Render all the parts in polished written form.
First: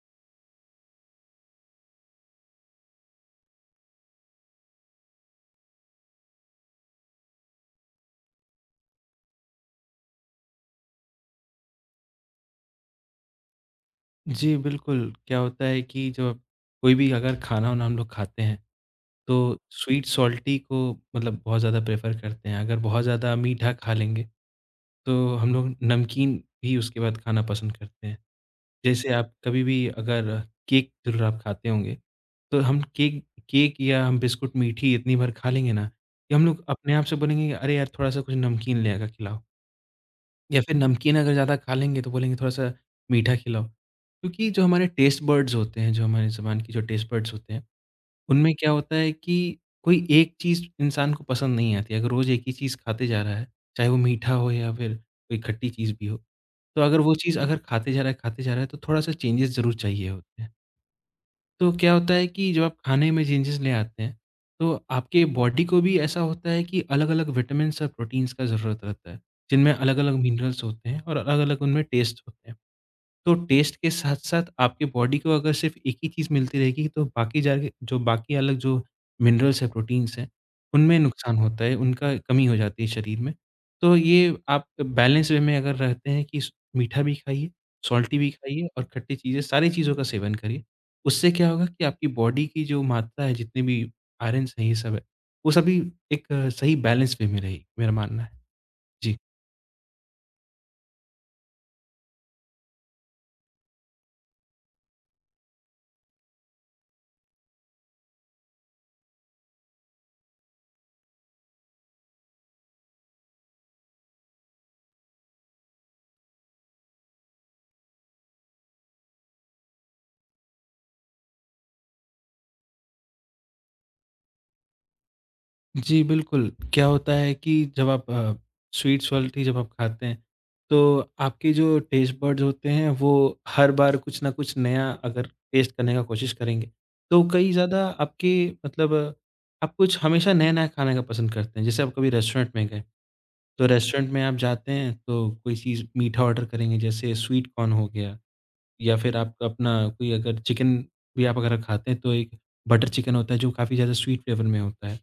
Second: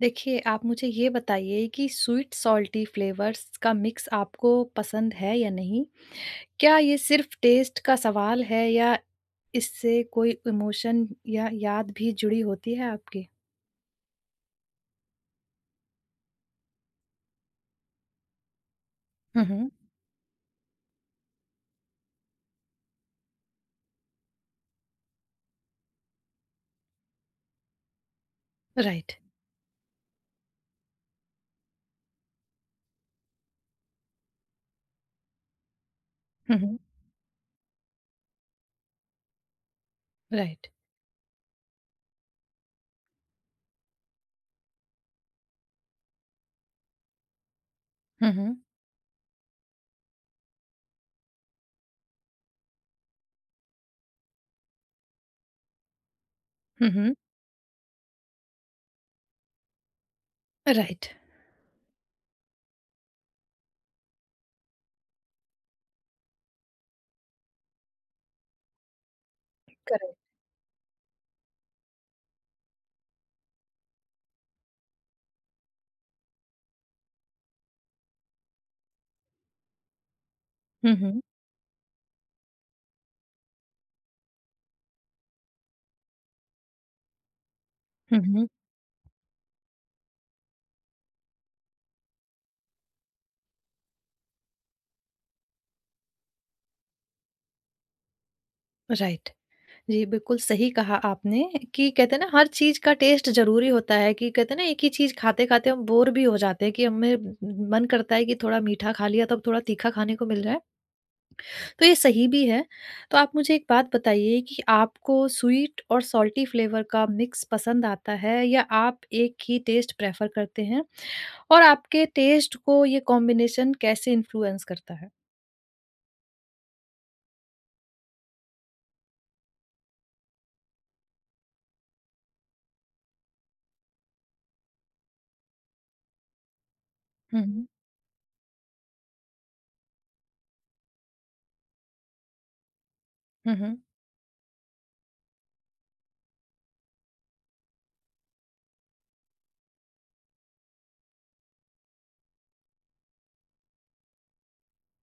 देखिए, आप मुझे ये बताइए कि स्वीट सॉल्टी फ्लेवर्स का मिक्स आपको पसंद है या नहीं? क्या ये सिर्फ़ टेस्ट का सवाल है या इससे कोई इमोशन या याद भी जुड़ी होती है आपकी? जी, बिल्कुल। क्या होता है कि जब कोई भी अगर खाना-वाना हम लोग खाते हैं, हुँ, तो हुँ। स्वीट सॉल्टी को मतलब बहुत ज़्यादा प्रेफ़र करते हैं। अगर बहुत ज़्यादा मीठा खा लेंगे, तो हम लोग नमकीन भी उसके बाद खाना पसंद करते हैं। जैसे राइट। आप कभी भी अगर केक ज़रूर आप खाते होंगे, तो हम केक केक या हम बिस्कुट मीठी इतनी बार खा लेंगे ना, कि हम हुँ, लोग हुँ। अपने आप से बोलेंगे, कि "अरे यार! थोड़ा-सा कुछ नमकीन ले आकर खिलाओ।" या राइट। फिर नमकीन अगर ज़्यादा खा लेंगे तो बोलेंगे थोड़ा-सा मीठा खिलाओ। क्योंकि जो हमारे टेस्ट बड्स होते हैं, जो हमारे ज़ुबान की जो टेस्ट बड्स होते हैं, हुँ, उनमें हुँ। क्या होता है कि कोई एक चीज़ इंसान को पसंद नहीं आती। अगर रोज़ एक ही चीज़ खाते जा रहा है, चाहे वो मीठा हो या फिर कोई खट्टी चीज़ भी हो। तो हुँ, अगर हुँ। वो चीज़ अगर खाते जा रहा है, खाते जा रहा है तो थोड़ा-सा चेंजेस ज़रूर चाहिए होते हैं। राइट। तो क्या होता है कि जब आप खाने में चेंजेस ले आते हैं, तो आपके बॉडी को भी ऐसा होता है कि अलग-अलग विटामिन्स और प्रोटीन्स का ज़रूरत रहता है, जिनमें अलग-अलग करेक्ट। मिनरल्स होते हैं और अलग-अलग उनमें टेस्ट होते हैं। तो टेस्ट के साथ-साथ आपकी बॉडी को अगर सिर्फ़ एक ही चीज़ मिलती रहेगी तो बाकी जाके जो बाकी अलग जो मिनरल्स हैं, प्रोटीन्स हैं, हुँ, उनमें हुँ। नुकसान होता है, उनका कमी हो जाती है शरीर में। तो ये आप बैलेंस वे में अगर रहते हैं कि स मीठा भी खाइए, सॉल्टी हुँ, भी हुँ। खाइए और खट्टी चीज़ें, सारी चीज़ों का सेवन करिए। उससे क्या होगा कि आपकी बॉडी की जो मात्रा है, जितने भी आयरन्स हैं, ये सब है, वो सभी एक सही बैलेंस वे में रहेगी, मेरा मानना है। जी। राइट। जी, बिल्कुल सही कहा आपने कि कहते हैं ना हर चीज़ का टेस्ट ज़रूरी होता है कि कहते हैं ना एक ही चीज़ खाते-खाते हम बोर भी हो जाते हैं कि हमें मन करता है कि थोड़ा मीठा खा लिया तो अब थोड़ा तीखा खाने को मिल रहा है, तो ये सही भी है। तो आप मुझे एक बात बताइए कि आपको स्वीट और सॉल्टी फ्लेवर का मिक्स पसंद आता है या आप एक ही टेस्ट प्रेफ़र करते हैं? और आपके टेस्ट को ये कॉम्बिनेशन कैसे इन्फ्लुएंस करता है? जी, बिल्कुल। क्या होता है कि जब आप स्वीट्स वाली जब आप खाते हैं, तो आपके जो टेस्ट बड्स होते हैं, वो हर बार कुछ न कुछ नया अगर टेस्ट करने का कोशिश करेंगे, तो हुँ, कई हुँ। ज़्यादा आपके मतलब आप कुछ हमेशा नया-नया खाने का पसंद करते हैं। जैसे आप कभी रेस्टोरेंट में गए, हुँ, तो हुँ। रेस्टोरेंट में आप जाते हैं, तो कोई चीज़ मीठा ऑर्डर करेंगे, जैसे स्वीट कॉर्न हो गया। या फिर आप अपना कोई अगर चिकन भी आप अगर खाते हैं तो एक बटर चिकन होता है जो काफ़ी ज़्यादा स्वीट फ्लेवर में होता है।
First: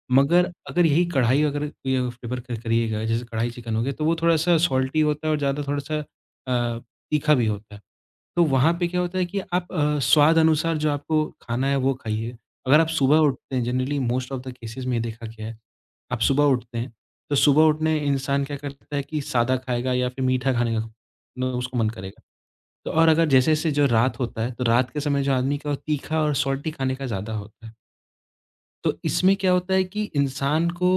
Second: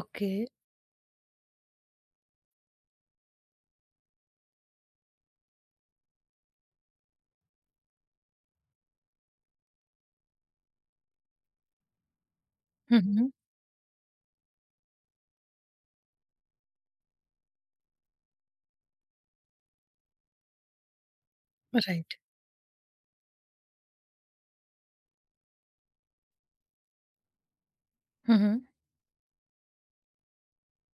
ओके। मगर हुँ। अगर यही कढ़ाई अगर कोई अगर फ्लेवर क करिएगा जैसे कढ़ाई चिकन हो गया तो वो थोड़ा-सा सॉल्टी होता है और ज़्यादा थोड़ा-सा अ, तीखा भी होता है। तो वहाँ पे क्या होता है कि आप स्वाद अनुसार जो आपको खाना है वो खाइए। अगर आप हुँ, सुबह हुँ। उठते हैं generally most of the cases में ये देखा गया है, आप सुबह उठते हैं, तो सुबह उठने इंसान क्या करता है कि सादा खाएगा या फिर मीठा खाने का ना उसको मन राइट। करेगा। तो और अगर जैसे-जैसे जो रात होता है, तो रात के समय जो आदमी का तीखा और सॉल्टी खाने का ज़्यादा होता है। हुँ, हुँ। तो इसमें क्या होता है कि इंसान को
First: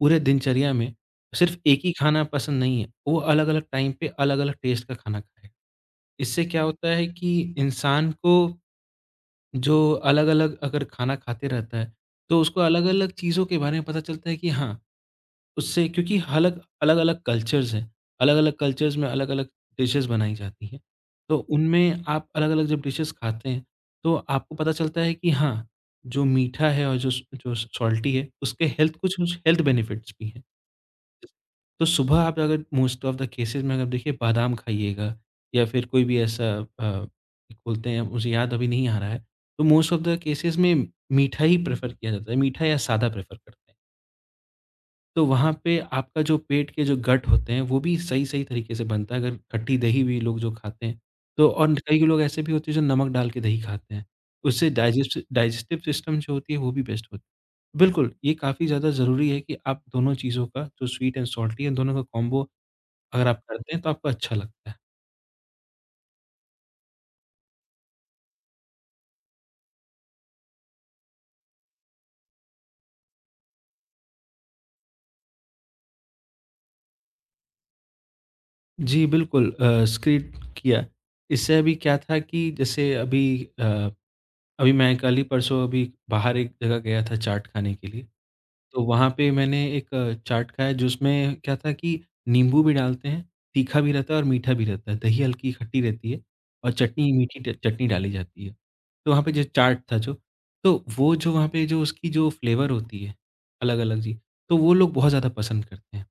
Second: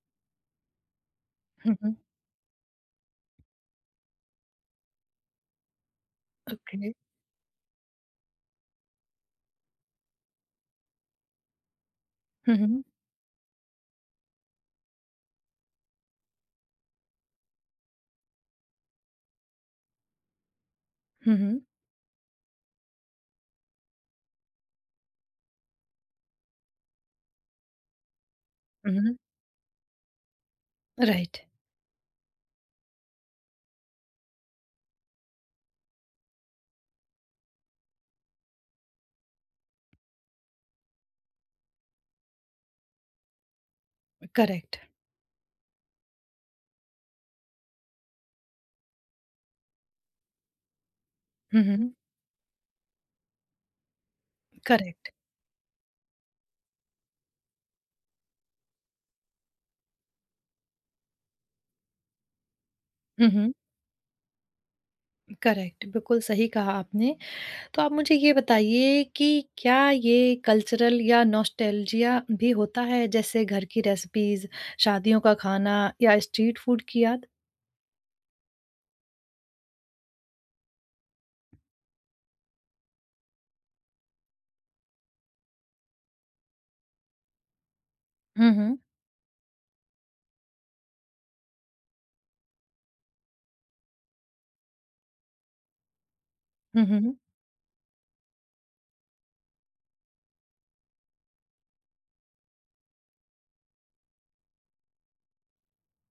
पूरे दिनचर्या में सिर्फ़ हुँ, एक ही हुँ। खाना पसंद नहीं है, वो अलग-अलग टाइम पे अलग-अलग टेस्ट का खाना खाएगा। इससे क्या होता ओके। है कि इंसान को जो अलग-अलग अगर खाना खाते रहता है, तो हुँ, उसको हुँ। अलग-अलग चीज़ों के बारे में पता चलता है कि हाँ उससे क्योंकि हलग अलग-अलग कल्चर्स हैं, अलग-अलग कल्चर्स में अलग-अलग डिशेज़ बनाई जाती हैं। हुँ, तो हुँ। उनमें आप अलग-अलग जब डिशेज़ खाते हैं, तो आपको पता चलता है कि हाँ, जो मीठा है और जो सॉल्टी है, उसके हुँ, हेल्थ हुँ। कुछ-कुछ हेल्थ बेनिफिट्स भी हैं। राइट, तो सुबह आप अगर मोस्ट ऑफ द केसेज़ में अगर देखिए बादाम खाइएगा या फिर कोई भी ऐसा अ, बोलते हैं मुझे याद अभी नहीं आ रहा है, तो मोस्ट ऑफ द केसेज़ में मीठा ही प्रेफ़र किया जाता है, मीठा या सादा प्रेफ़र करते हैं। करेक्ट। तो वहाँ पे आपका जो पेट के जो गट होते हैं, वो भी सही-सही तरीके से बनता है, अगर खट्टी दही भी लोग जो खाते हैं। तो हुँ, और हुँ। कई लोग ऐसे भी होते हैं जो नमक डाल के दही खाते हैं, उससे करेक्ट। डाइजेस्टिव सिस्टम जो होती है वो भी बेस्ट होती है। बिल्कुल, ये काफ़ी ज़्यादा ज़रूरी है कि आप दोनों चीज़ों का जो स्वीट एंड सॉल्टी है, इन दोनों का कॉम्बो अगर हुँ, आप हुँ। करते हैं तो आपको अच्छा लगता है। करेक्ट, बिल्कुल सही कहा आपने। तो आप मुझे ये बताइए कि क्या ये कल्चरल या नॉस्टैल्जिया भी होता है, जैसे घर की रेसिपीज़, शादियों का खाना या स्ट्रीट फूड की याद? जी बिल्कुल स्किप किया, इससे अभी क्या था कि जैसे अभी अ अभी मैं कल ही परसों अभी बाहर एक जगह गया था चाट खाने के लिए। हुँ, हुँ। तो वहाँ पे मैंने एक चाट खाया जिसमें क्या था कि नींबू भी डालते हैं, तीखा भी रहता है और मीठा भी रहता है। दही हल्की खट्टी रहती है और हुँ, चटनी हुँ। मीठी ट चटनी डाली जाती है। तो वहाँ पे जो चाट था जो, तो वो जो वहाँ पे जो उसकी जो फ्लेवर होती है, अलग-अलग जी, तो वो लोग बहुत ज़्यादा पसंद करते हैं।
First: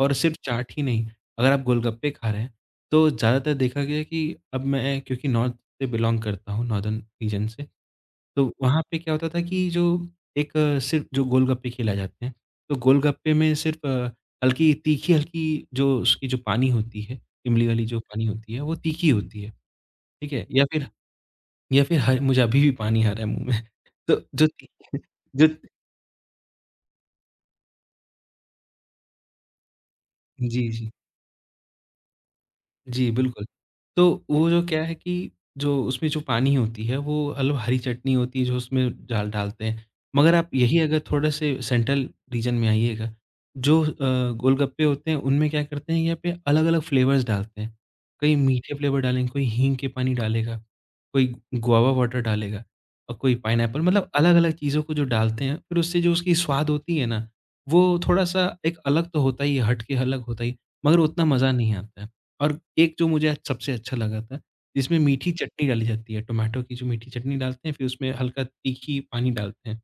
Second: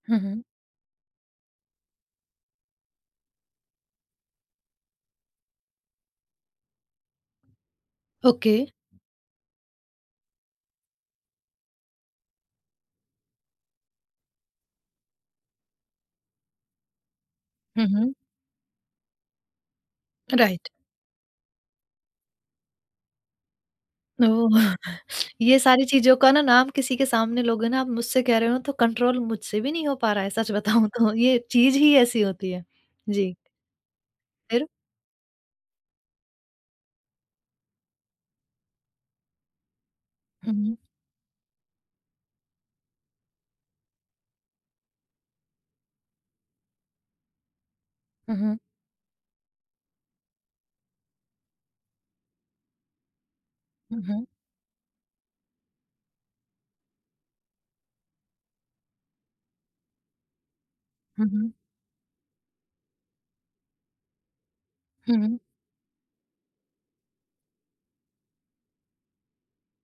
और हुँ, सिर्फ़ हुँ। चाट ही नहीं, अगर आप गोलगप्पे खा रहे हैं, तो ज़्यादातर देखा गया है कि अब मैं क्योंकि नॉर्थ से बिलॉन्ग करता हूँ, नॉर्दर्न रीजन से। तो ओके। वहाँ पे क्या होता था कि जो एक सिर्फ़ जो गोलगप्पे खिलाए जाते हैं, तो गोलगप्पे में सिर्फ़ हल्की तीखी हल्की जो उसकी जो पानी होती है, इमली वाली हुँ, जो हुँ। पानी होती है, वो तीखी होती है, ठीक है? राइट। या फिर ह मुझे अभी भी पानी आ रहा है मुँह में। तो जो ओह! ती जो ये सारी चीज़ों का ना नाम किसी के सामने लोगे ना, आप मुझसे कह रहे हो, तो कंट्रोल मुझसे भी नहीं हो पा रहा है, सच जी, बताऊँ जी। तो। ये चीज़ ही ऐसी होती है। जी, जी। बिल्कुल। तो वो जो फिर? क्या है कि जो उसमें जो पानी होती है वो हलो हरी चटनी होती है जो उसमें डालते हैं। मगर हुँ, आप हुँ, यही अगर थोड़े से सेंट्रल रीजन में आइएगा, जो गोलगप्पे होते हैं उनमें क्या करते हैं यहाँ पे अलग-अलग फ्लेवर्स डालते हैं। कहीं हुँ, मीठे फ्लेवर डालेंगे, कोई हींग के पानी डालेगा, कोई गुआवा वाटर डालेगा और कोई पाइनएप्पल हुँ, मतलब हुँ, अलग-अलग चीज़ों को जो डालते हैं फिर उससे जो उसकी स्वाद होती है ना, वो थोड़ा-सा एक अलग तो होता ही है, हट के अलग होता ही है, मगर उतना हुँ, मज़ा नहीं आता है। और एक जो मुझे सबसे अच्छा लगा था, जिसमें हुँ, मीठी हुँ। चटनी डाली जाती है, टोमेटो की जो मीठी चटनी डालते हैं, फिर उसमें हल्का तीखी पानी डालते हैं।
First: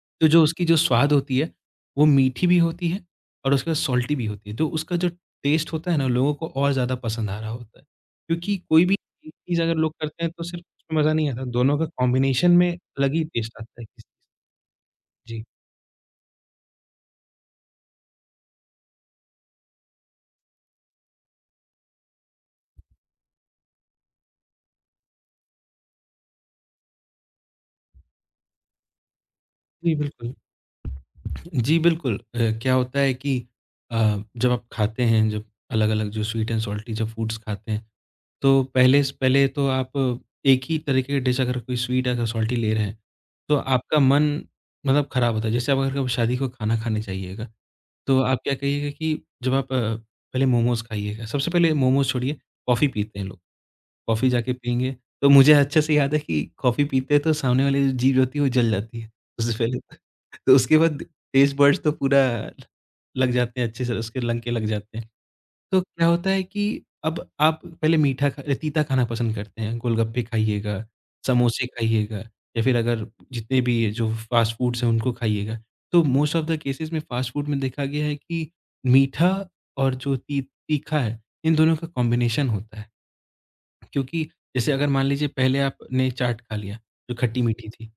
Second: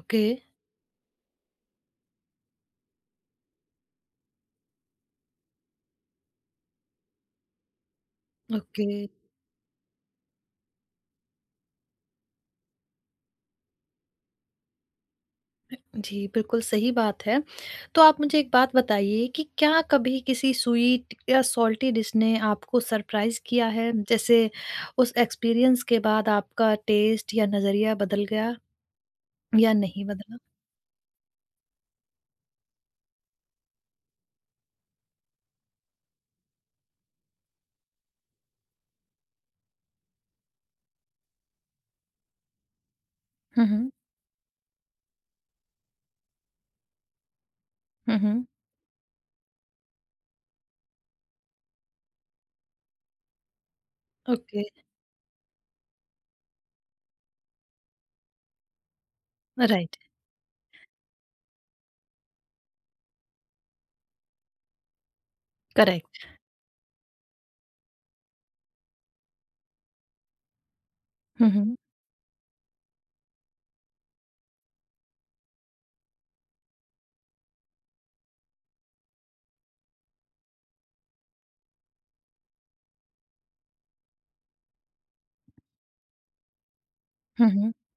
ओके, तो जो उसकी जो स्वाद होती है, वो मीठी भी होती है और उसके बाद सॉल्टी भी होती है। तो उसका जो टेस्ट होता है ना, लोगों को और ज़्यादा पसंद आ रहा होता है। क्योंकि कोई ओके। भी एक चीज़ अगर लोग करते हैं, तो सिर्फ उसमें मज़ा नहीं आता, दोनों का कॉम्बिनेशन में अलग ही टेस्ट आता है। किसी। जी, जी, बिल्कुल सही बात है। तो आप मुझे एक बात बताइए कि क्या कभी किसी स्वीट या सॉल्टी डिश ने आपको सरप्राइज़ किया है? जैसे उस एक्सपीरियंस के बाद आपका टेस्ट या नज़रिया बदल गया या जी, नहीं बिल्कुल। बदला? जी, बिल्कुल। क्या होता है कि जब आप खाते हैं, जब अलग-अलग जो स्वीट एंड सॉल्टी जब फूड्स खाते हैं, तो पहले तो आप एक ही तरीके की डिश अगर कोई स्वीट अगर सॉल्टी ले रहे हैं, तो हुँ, हुँ, आपका मन मतलब खराब होता है। जैसे आप अगर कभी शादी का खाना खाने जाइएगा, हुँ, तो आप हुँ। क्या कहिएगा कि जब आप पहले मोमोज़ खाइएगा, सबसे पहले मोमोज़ छोड़िए, कॉफ़ी पीते हैं लोग। कॉफ़ी जाके ओके, पिएँगे, तो मुझे अच्छे से याद है कि कॉफ़ी पीते हैं तो सामने वाली जो जीभ होती है वो जल जाती है, उससे पहले तो। राइट, तो उसके बाद टेस्ट बड्स तो पूरा लग जाते हैं अच्छे से उसके लग के लग जाते हैं। तो क्या करेक्ट। होता है कि अब आप पहले तीता खाना पसंद करते हैं, गोलगप्पे खाइएगा, हुँ, समोसे हुँ, खाइएगा या फिर अगर जितने भी ये जो फ़ास्ट फूड्स हैं उनको खाइएगा। तो मोस्ट ऑफ द केसेज़ में फ़ास्ट फूड में देखा गया है कि मीठा और जो ती तीखा है, इन दोनों का कॉम्बिनेशन होता है। क्योंकि जैसे अगर मान लीजिए पहले आपने चाट खा लिया, जो हुँ, खट्टी-मीठी हुँ, थी।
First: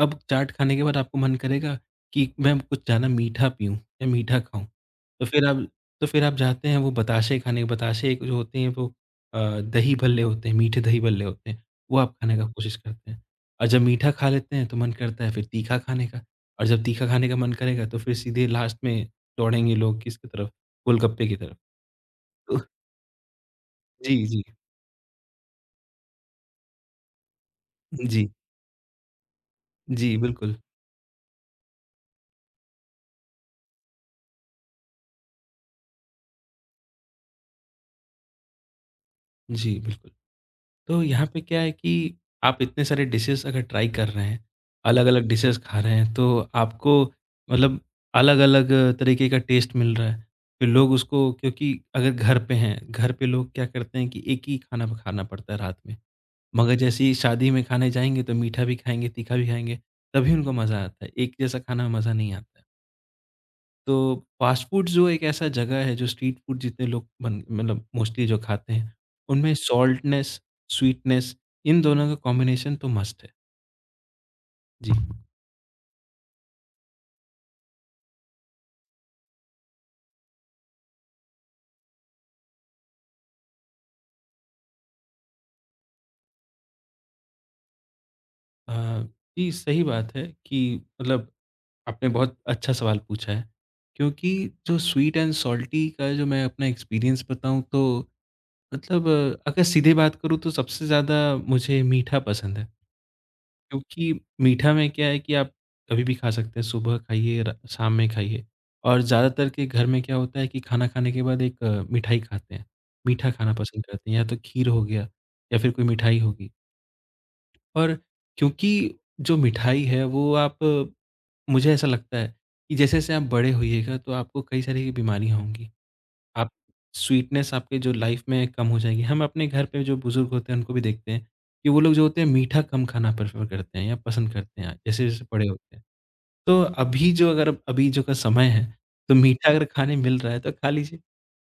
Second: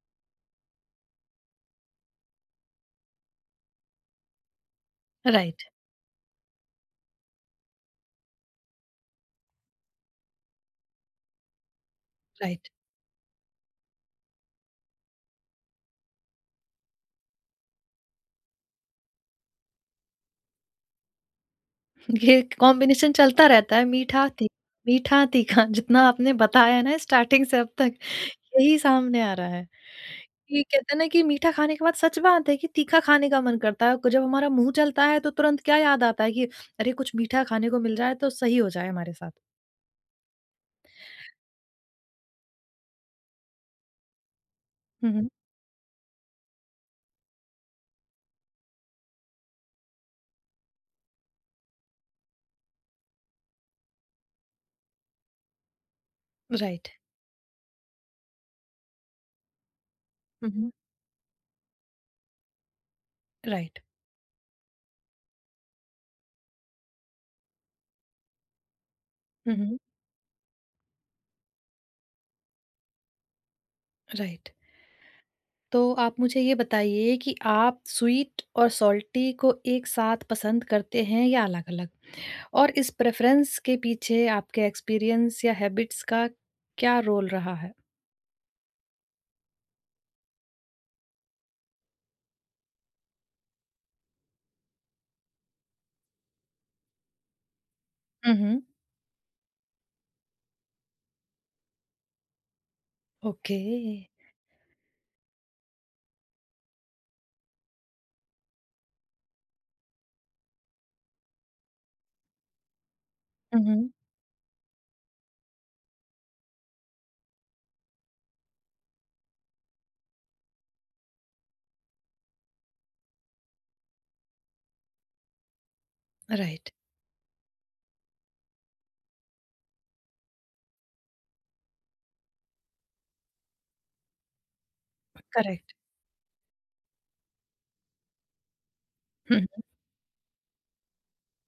अब चाट खाने के बाद आपको मन करेगा कि मैं कुछ ज़्यादा मीठा पीऊँ या मीठा खाऊँ। तो फिर राइट, आप तो फिर आप जाते हैं वो बताशे खाने बताशे एक जो होते हैं वो दही भल्ले होते हैं, मीठे दही भल्ले होते हैं, वो आप खाने का राइट। कोशिश करते हैं। और जब मीठा खा लेते हैं तो मन करता है फिर तीखा खाने का और जब तीखा खाने का मन करेगा तो फिर सीधे लास्ट में दौड़ेंगे लोग किसकी तरफ? गोलगप्पे की तरफ। ये तो कॉम्बिनेशन चलता रहता है जी, जी। मीठा तीखा जितना आपने बताया है ना स्टार्टिंग से अब तक जी, यही सामने आ रहा है। जी, बिल्कुल। ये कहते हैं ना कि मीठा खाने के बाद सच बात है कि तीखा खाने का मन करता है जब हमारा मुंह चलता है तो तुरंत क्या याद आता है कि अरे कुछ मीठा खाने को मिल जाए तो सही हो जाए हमारे साथ। जी, बिल्कुल। तो यहाँ पे क्या है कि आप इतने सारे डिशेज़ अगर ट्राई कर रहे हैं, अलग-अलग हम्म, डिशेज़ खा रहे हैं, तो आपको मतलब अलग-अलग तरीके का टेस्ट मिल रहा है। फिर लोग उसको क्योंकि अगर घर पे हैं, घर पे लोग क्या करते हैं कि एक ही खाना खाना पड़ता है रात में। मगर राइट। जैसे ही शादी में खाने जाएँगे तो मीठा भी खाएँगे, तीखा भी खाएँगे, तभी उनको हम्म, मज़ा आता है। एक जैसा खाना में मज़ा नहीं आता है। राइट। तो फास्ट फूड जो एक ऐसा जगह है जो स्ट्रीट फूड जितने लोग बन मतलब मोस्टली जो खाते हैं, उनमें हम्म, सॉल्टनेस, स्वीटनेस इन दोनों का कॉम्बिनेशन तो मस्ट है। राइट। जी। तो आप मुझे ये बताइए कि आप स्वीट और सॉल्टी को एक साथ पसंद करते हैं या अलग अलग, और इस प्रेफ़रेंस के पीछे आपके एक्सपीरियंस या हैबिट्स का क्या रोल रहा है? अ, जी, सही बात है कि मतलब आपने बहुत अच्छा सवाल पूछा है, क्योंकि जो स्वीट एंड सॉल्टी का जो मैं अपना एक्सपीरियंस बताऊँ तो हुँ। अगर सीधे बात करूँ तो सबसे ज़्यादा मुझे मीठा पसंद है। ओके। क्योंकि मीठा में क्या है कि आप कभी भी खा सकते हैं, सुबह खाइए, र शाम में खाइए और ज़्यादातर के घर में क्या होता है कि खाना खाने के बाद एक मिठाई खाते हैं। मीठा खाना पसंद हुँ। करते हैं या तो खीर हो गया या फिर कोई मिठाई होगी और क्योंकि जो मिठाई है वो आप मुझे ऐसा लगता है कि जैसे-जैसे आप बड़े होइएगा तो आपको कई सारी बीमारियाँ होंगी। आप राइट, स्वीटनेस आपके जो लाइफ में कम हो जाएगी। हम अपने घर पे जो बुज़ुर्ग होते हैं, उनको भी देखते हैं कि वो लोग जो होते हैं, मीठा कम खाना प्रेफ़र करते हैं या पसंद करते हैं, जैसे-जैसे बड़े करेक्ट। होते हैं। तो अभी जो अगर अभी जो का समय है, तो हुँ, मीठा अगर खाने मिल रहा है, तो खा लीजिए।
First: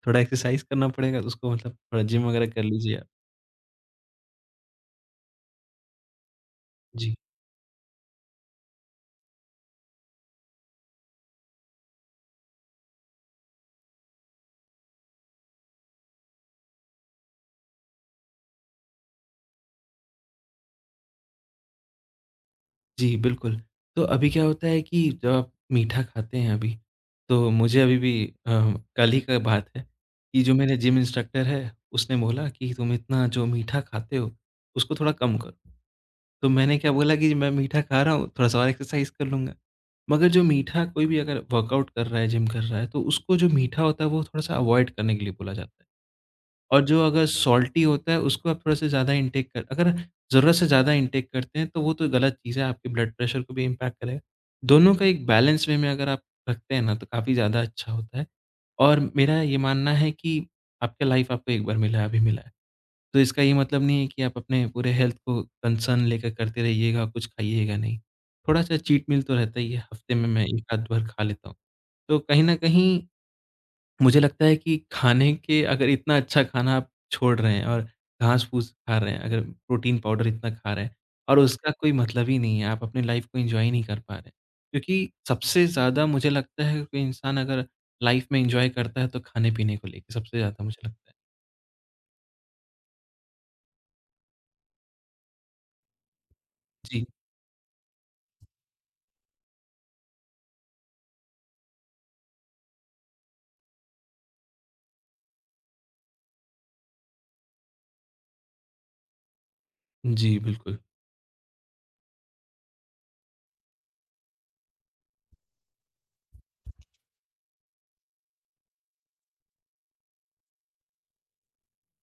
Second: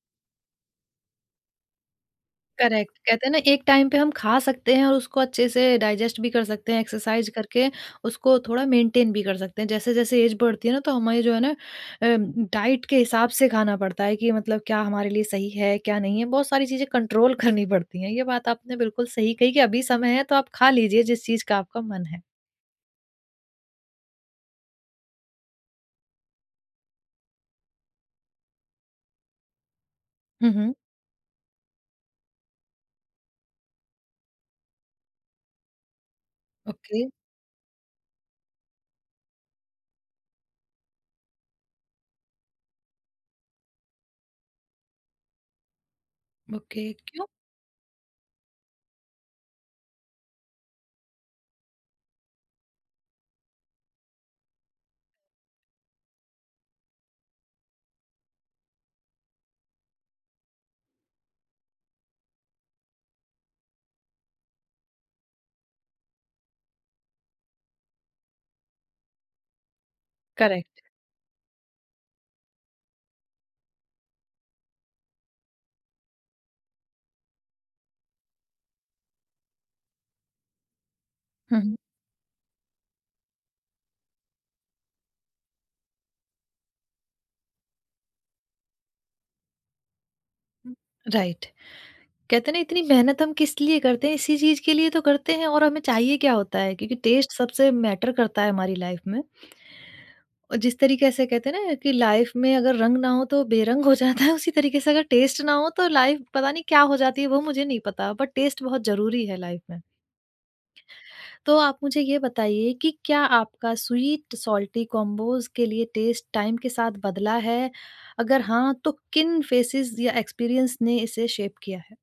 थोड़ा एक्सरसाइज़ करना पड़ेगा उसको मतलब थोड़ा जिम वगैरह कर लीजिए करेक्ट। आप। कहते हैं ना एक टाइम पे हम खा सकते हैं और उसको अच्छे से डाइजेस्ट भी कर सकते हैं, जी। एक्सरसाइज़ करके उसको थोड़ा मेंटेन भी कर सकते हैं। जैसे-जैसे एज बढ़ती है ना तो हमें जो है ना डाइट के हिसाब से खाना पड़ता है कि मतलब क्या हमारे लिए सही है, क्या नहीं है। बहुत सारी चीज़ें कंट्रोल करनी पड़ती हैं। ये बात आपने बिल्कुल सही कही कि अभी समय है तो आप खा लीजिए जिस चीज़ का आपका मन जी, बिल्कुल। तो अभी क्या होता है कि जब आप मीठा खाते हैं अभी, तो मुझे अभी भी अ, कल ही का बात है कि जो है। मेरे जिम इंस्ट्रक्टर है, उसने बोला कि तुम इतना जो मीठा खाते हो, उसको थोड़ा कम करो। तो मैंने क्या ओके, बोला कि मैं मीठा खा रहा हूँ, थोड़ा-सा और एक्सरसाइज़ कर लूँगा। मगर जो मीठा कोई भी अगर वर्कआउट कर रहा है, जिम कर रहा है, तो उसको जो मीठा होता है, वो थोड़ा-सा अवॉइड करने के लिए बोला जाता है। और ओके, जो अगर क्यों? सॉल्टी होता है उसको आप थोड़ा-सा ज़्यादा इंटेक कर अगर ज़रूरत से ज़्यादा इंटेक करते हैं तो वो तो गलत चीज़ है, आपके ब्लड प्रेशर को भी इम्पैक्ट करेगा। दोनों का एक बैलेंस वे में अगर आप रखते हैं ना तो काफ़ी ज़्यादा अच्छा होता है। और मेरा ये मानना है कि आपका लाइफ आपको एक बार मिला है, अभी मिला है। तो इसका ये मतलब नहीं है कि आप अपने पूरे हेल्थ को कंसर्न लेकर करते रहिएगा, कुछ खाइएगा नहीं। थोड़ा-सा चीट मील तो रहता ही है, हफ्ते में मैं 1 करेक्ट। आध बार खा लेता हूँ। तो कहीं न कहीं मुझे लगता है कि खाने के अगर इतना अच्छा खाना आप छोड़ रहे हैं और घास-फूस खा रहे हैं, अगर प्रोटीन पाउडर इतना खा रहे हैं और हुँ, उसका हुँ। कोई मतलब ही नहीं है, आप अपनी लाइफ़ को एन्जॉय नहीं कर पा रहे। क्योंकि सबसे ज़्यादा मुझे लगता है कोई इंसान अगर लाइफ़ में एन्जॉय करता है तो खाने-पीने को लेके सबसे ज़्यादा हुँ, मुझे लगता है। राइट। कहते हैं ना इतनी मेहनत हम किस लिए करते हैं, इसी चीज़ के लिए तो करते हैं और हमें चाहिए क्या होता है क्योंकि जी। टेस्ट सबसे मैटर करता है हमारी लाइफ़ में। और जिस तरीके से कहते हैं ना कि लाइफ़ में अगर रंग ना हो तो बेरंग हो जाता है, उसी तरीके से अगर टेस्ट ना हो तो लाइफ़ पता नहीं क्या हो जाती है वो मुझे नहीं पता, बट टेस्ट बहुत ज़रूरी है लाइफ़ में। जी, बिल्कुल। तो आप मुझे ये बताइए कि क्या आपका स्वीट सॉल्टी कॉम्बोज़ के लिए टेस्ट टाइम के साथ बदला है? अगर हाँ, तो किन फ़ेसेज़ या एक्सपीरियंस ने इसे शेप किया है?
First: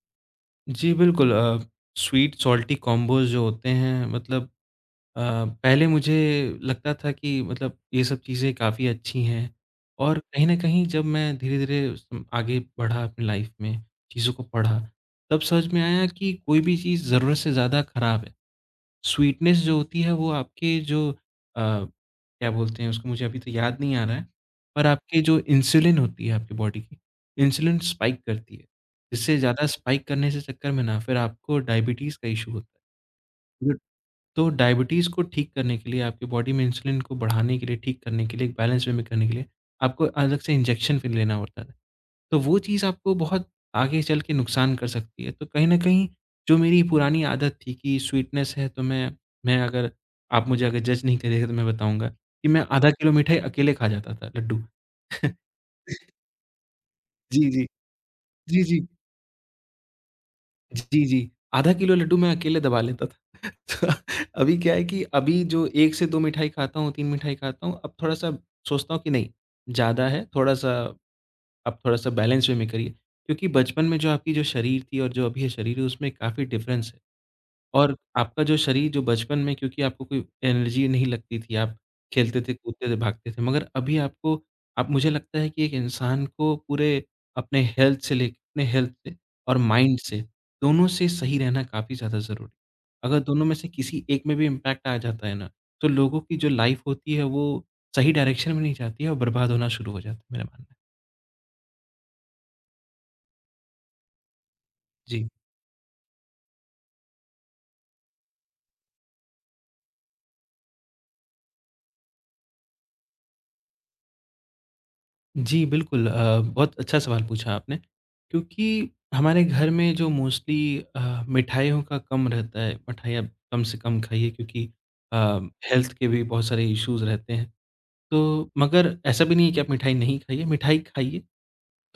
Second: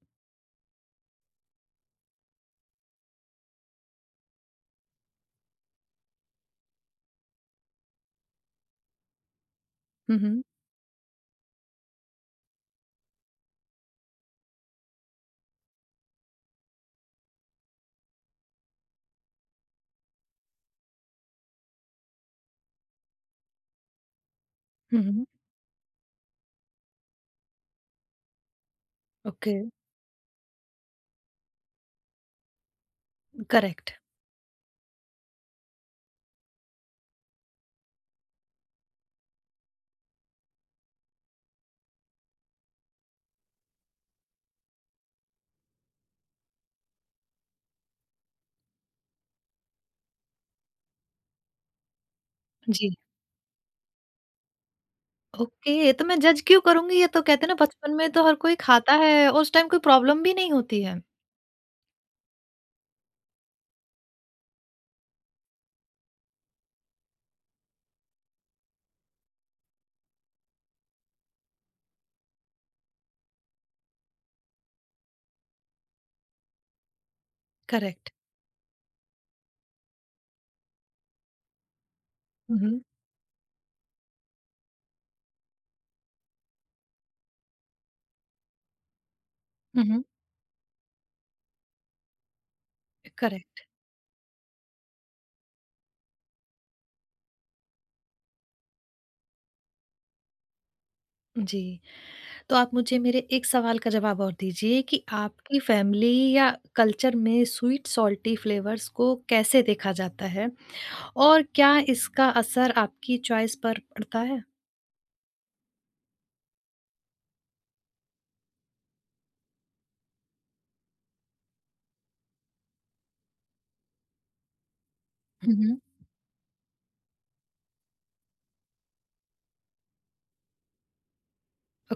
जी, बिल्कुल स्वीट सॉल्टी कॉम्बोज़ जो होते हैं पहले मुझे लगता था कि ये सब चीज़ें काफ़ी अच्छी हैं हुँ, और हुँ। कहीं न कहीं जब मैं धीरे-धीरे सम आगे बढ़ा अपनी लाइफ़ में, चीज़ों को पढ़ा, तब समझ में आया कि कोई भी चीज़ ज़रूरत से ज़्यादा ख़राब है। स्वीटनेस जो होती है वो आपके जो अ, क्या बोलते हैं उसको मुझे अभी तो याद नहीं आ रहा है, पर हुँ, आपकी हुँ। जो इंसुलिन होती है आपकी बॉडी की, इंसुलिन स्पाइक करती है। इससे ओके, ज़्यादा स्पाइक करने से चक्कर में ना फिर आपको डायबिटीज़ का इश्यू होता है। करेक्ट। तो डायबिटीज़ को ठीक करने के लिए, आपकी बॉडी में इंसुलिन को बढ़ाने के लिए, ठीक करने के लिए, एक बैलेंस वे में करने के लिए, आपको अलग से इंजेक्शन फिर लेना होता था। तो वो चीज़ आपको बहुत आगे चल के नुकसान कर सकती है। तो कहीं न कहीं जो मेरी पुरानी आदत थी कि स्वीटनेस है, तो मैं अगर आप मुझे अगर जज नहीं करिएगा तो मैं बताऊँगा कि मैं आधा जी। किलो मिठाई अकेले खा जाता था, लड्डू। ओके, तो मैं जज क्यों करूँगी? ये तो जी, कहते हैं ना जी। बचपन में तो हर कोई जी, जी। खाता है, और उस टाइम कोई प्रॉब्लम भी नहीं होती है। जी, जी। आधा किलो लड्डू मैं अकेले दबा लेता था। तो अभी क्या है कि अभी जो 1 से 2 मिठाई खाता हूँ, 3 मिठाई खाता हूँ, अब थोड़ा-सा सोचता हूँ कि नहीं, ज़्यादा है, थोड़ा-सा बैलेंस वे में करिए। क्योंकि बचपन में जो आपकी जो शरीर थी और जो अभी है शरीर है, उसमें काफ़ी डिफ़रेंस है। और करेक्ट। आपका जो शरीर जो बचपन में क्योंकि आपको कोई एनर्जी नहीं लगती थी, आप खेलते थे, हुँ, हुँ। कूदते थे, भागते थे, मगर अभी आपको अब मुझे लगता है कि एक इंसान को पूरे अपने हेल्थ से और हुँ, माइंड हुँ। से, दोनों से सही रहना काफ़ी ज़्यादा ज़रूरी है। अगर दोनों में करेक्ट। से किसी एक में भी इम्पैक्ट आ जाता है ना, तो लोगों की जो लाइफ़ होती है, वो सही डायरेक्शन में नहीं जाती है और बर्बाद होना शुरू हो जाता है, मेरा मानना है। जी। तो आप मुझे मेरे एक सवाल का जवाब और दीजिए कि जी। आपकी फैमिली या कल्चर में स्वीट सॉल्टी फ्लेवर्स को कैसे देखा जाता है? और क्या इसका असर आपकी चॉइस पर पड़ता है? जी, बिल्कुल बहुत अच्छा सवाल पूछा आपने, क्योंकि हमारे घर में जो मोस्टली मिठाइयों का कम रहता है, मिठाइयाँ कम से कम खाइए क्योंकि अ, हुँ, हुँ। हेल्थ के भी बहुत सारे इश्यूज़ रहते हैं। तो मगर ऐसा भी नहीं है कि आप मिठाई नहीं खाइए, मिठाई खाइए।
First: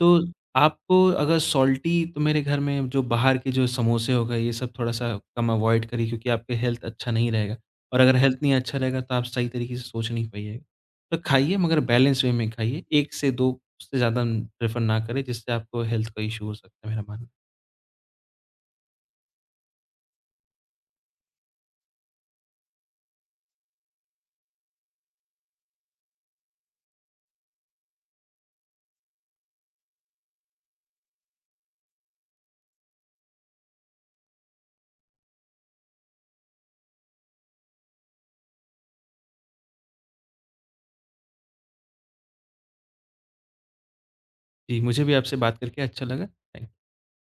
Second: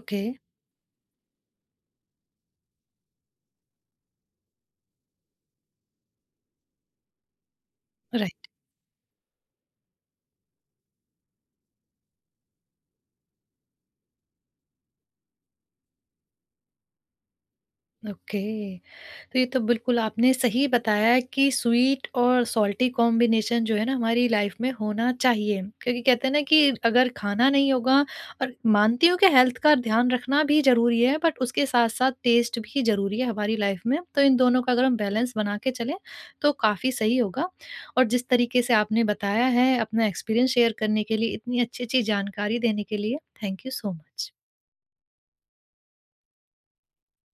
तो आपको अगर सॉल्टी तो मेरे घर में जो बाहर के जो समोसे हो गए, ये सब थोड़ा-सा कम अवॉइड करिए क्योंकि आपके हेल्थ अच्छा नहीं रहेगा और अगर हेल्थ राइट। नहीं अच्छा रहेगा तो आप सही तरीके से सोच नहीं पाइएगा। तो खाइए मगर बैलेंस वे में खाइए। 1 से 2 उससे ज़्यादा प्रेफ़र ना करें जिससे आपको हेल्थ का इश्यू हो सकता है मेरा मानना है। ओके। तो ये तो बिल्कुल आपने सही बताया कि स्वीट और सॉल्टी कॉम्बिनेशन जो है ना हमारी लाइफ में होना चाहिए। क्योंकि कहते हैं ना कि अगर खाना नहीं होगा और मानती हूँ कि हेल्थ का ध्यान रखना भी ज़रूरी है बट उसके साथ-साथ टेस्ट भी ज़रूरी है हमारी लाइफ में। तो इन दोनों का अगर हम बैलेंस बना के चलें तो काफ़ी सही होगा। और जिस तरीके से आपने बताया है अपना एक्सपीरियंस शेयर करने के लिए, इतनी अच्छी-अच्छी जानकारी देने के लिए, थैंक यू सो मच। जी, मुझे भी आपसे बात करके अच्छा लगा। थैंक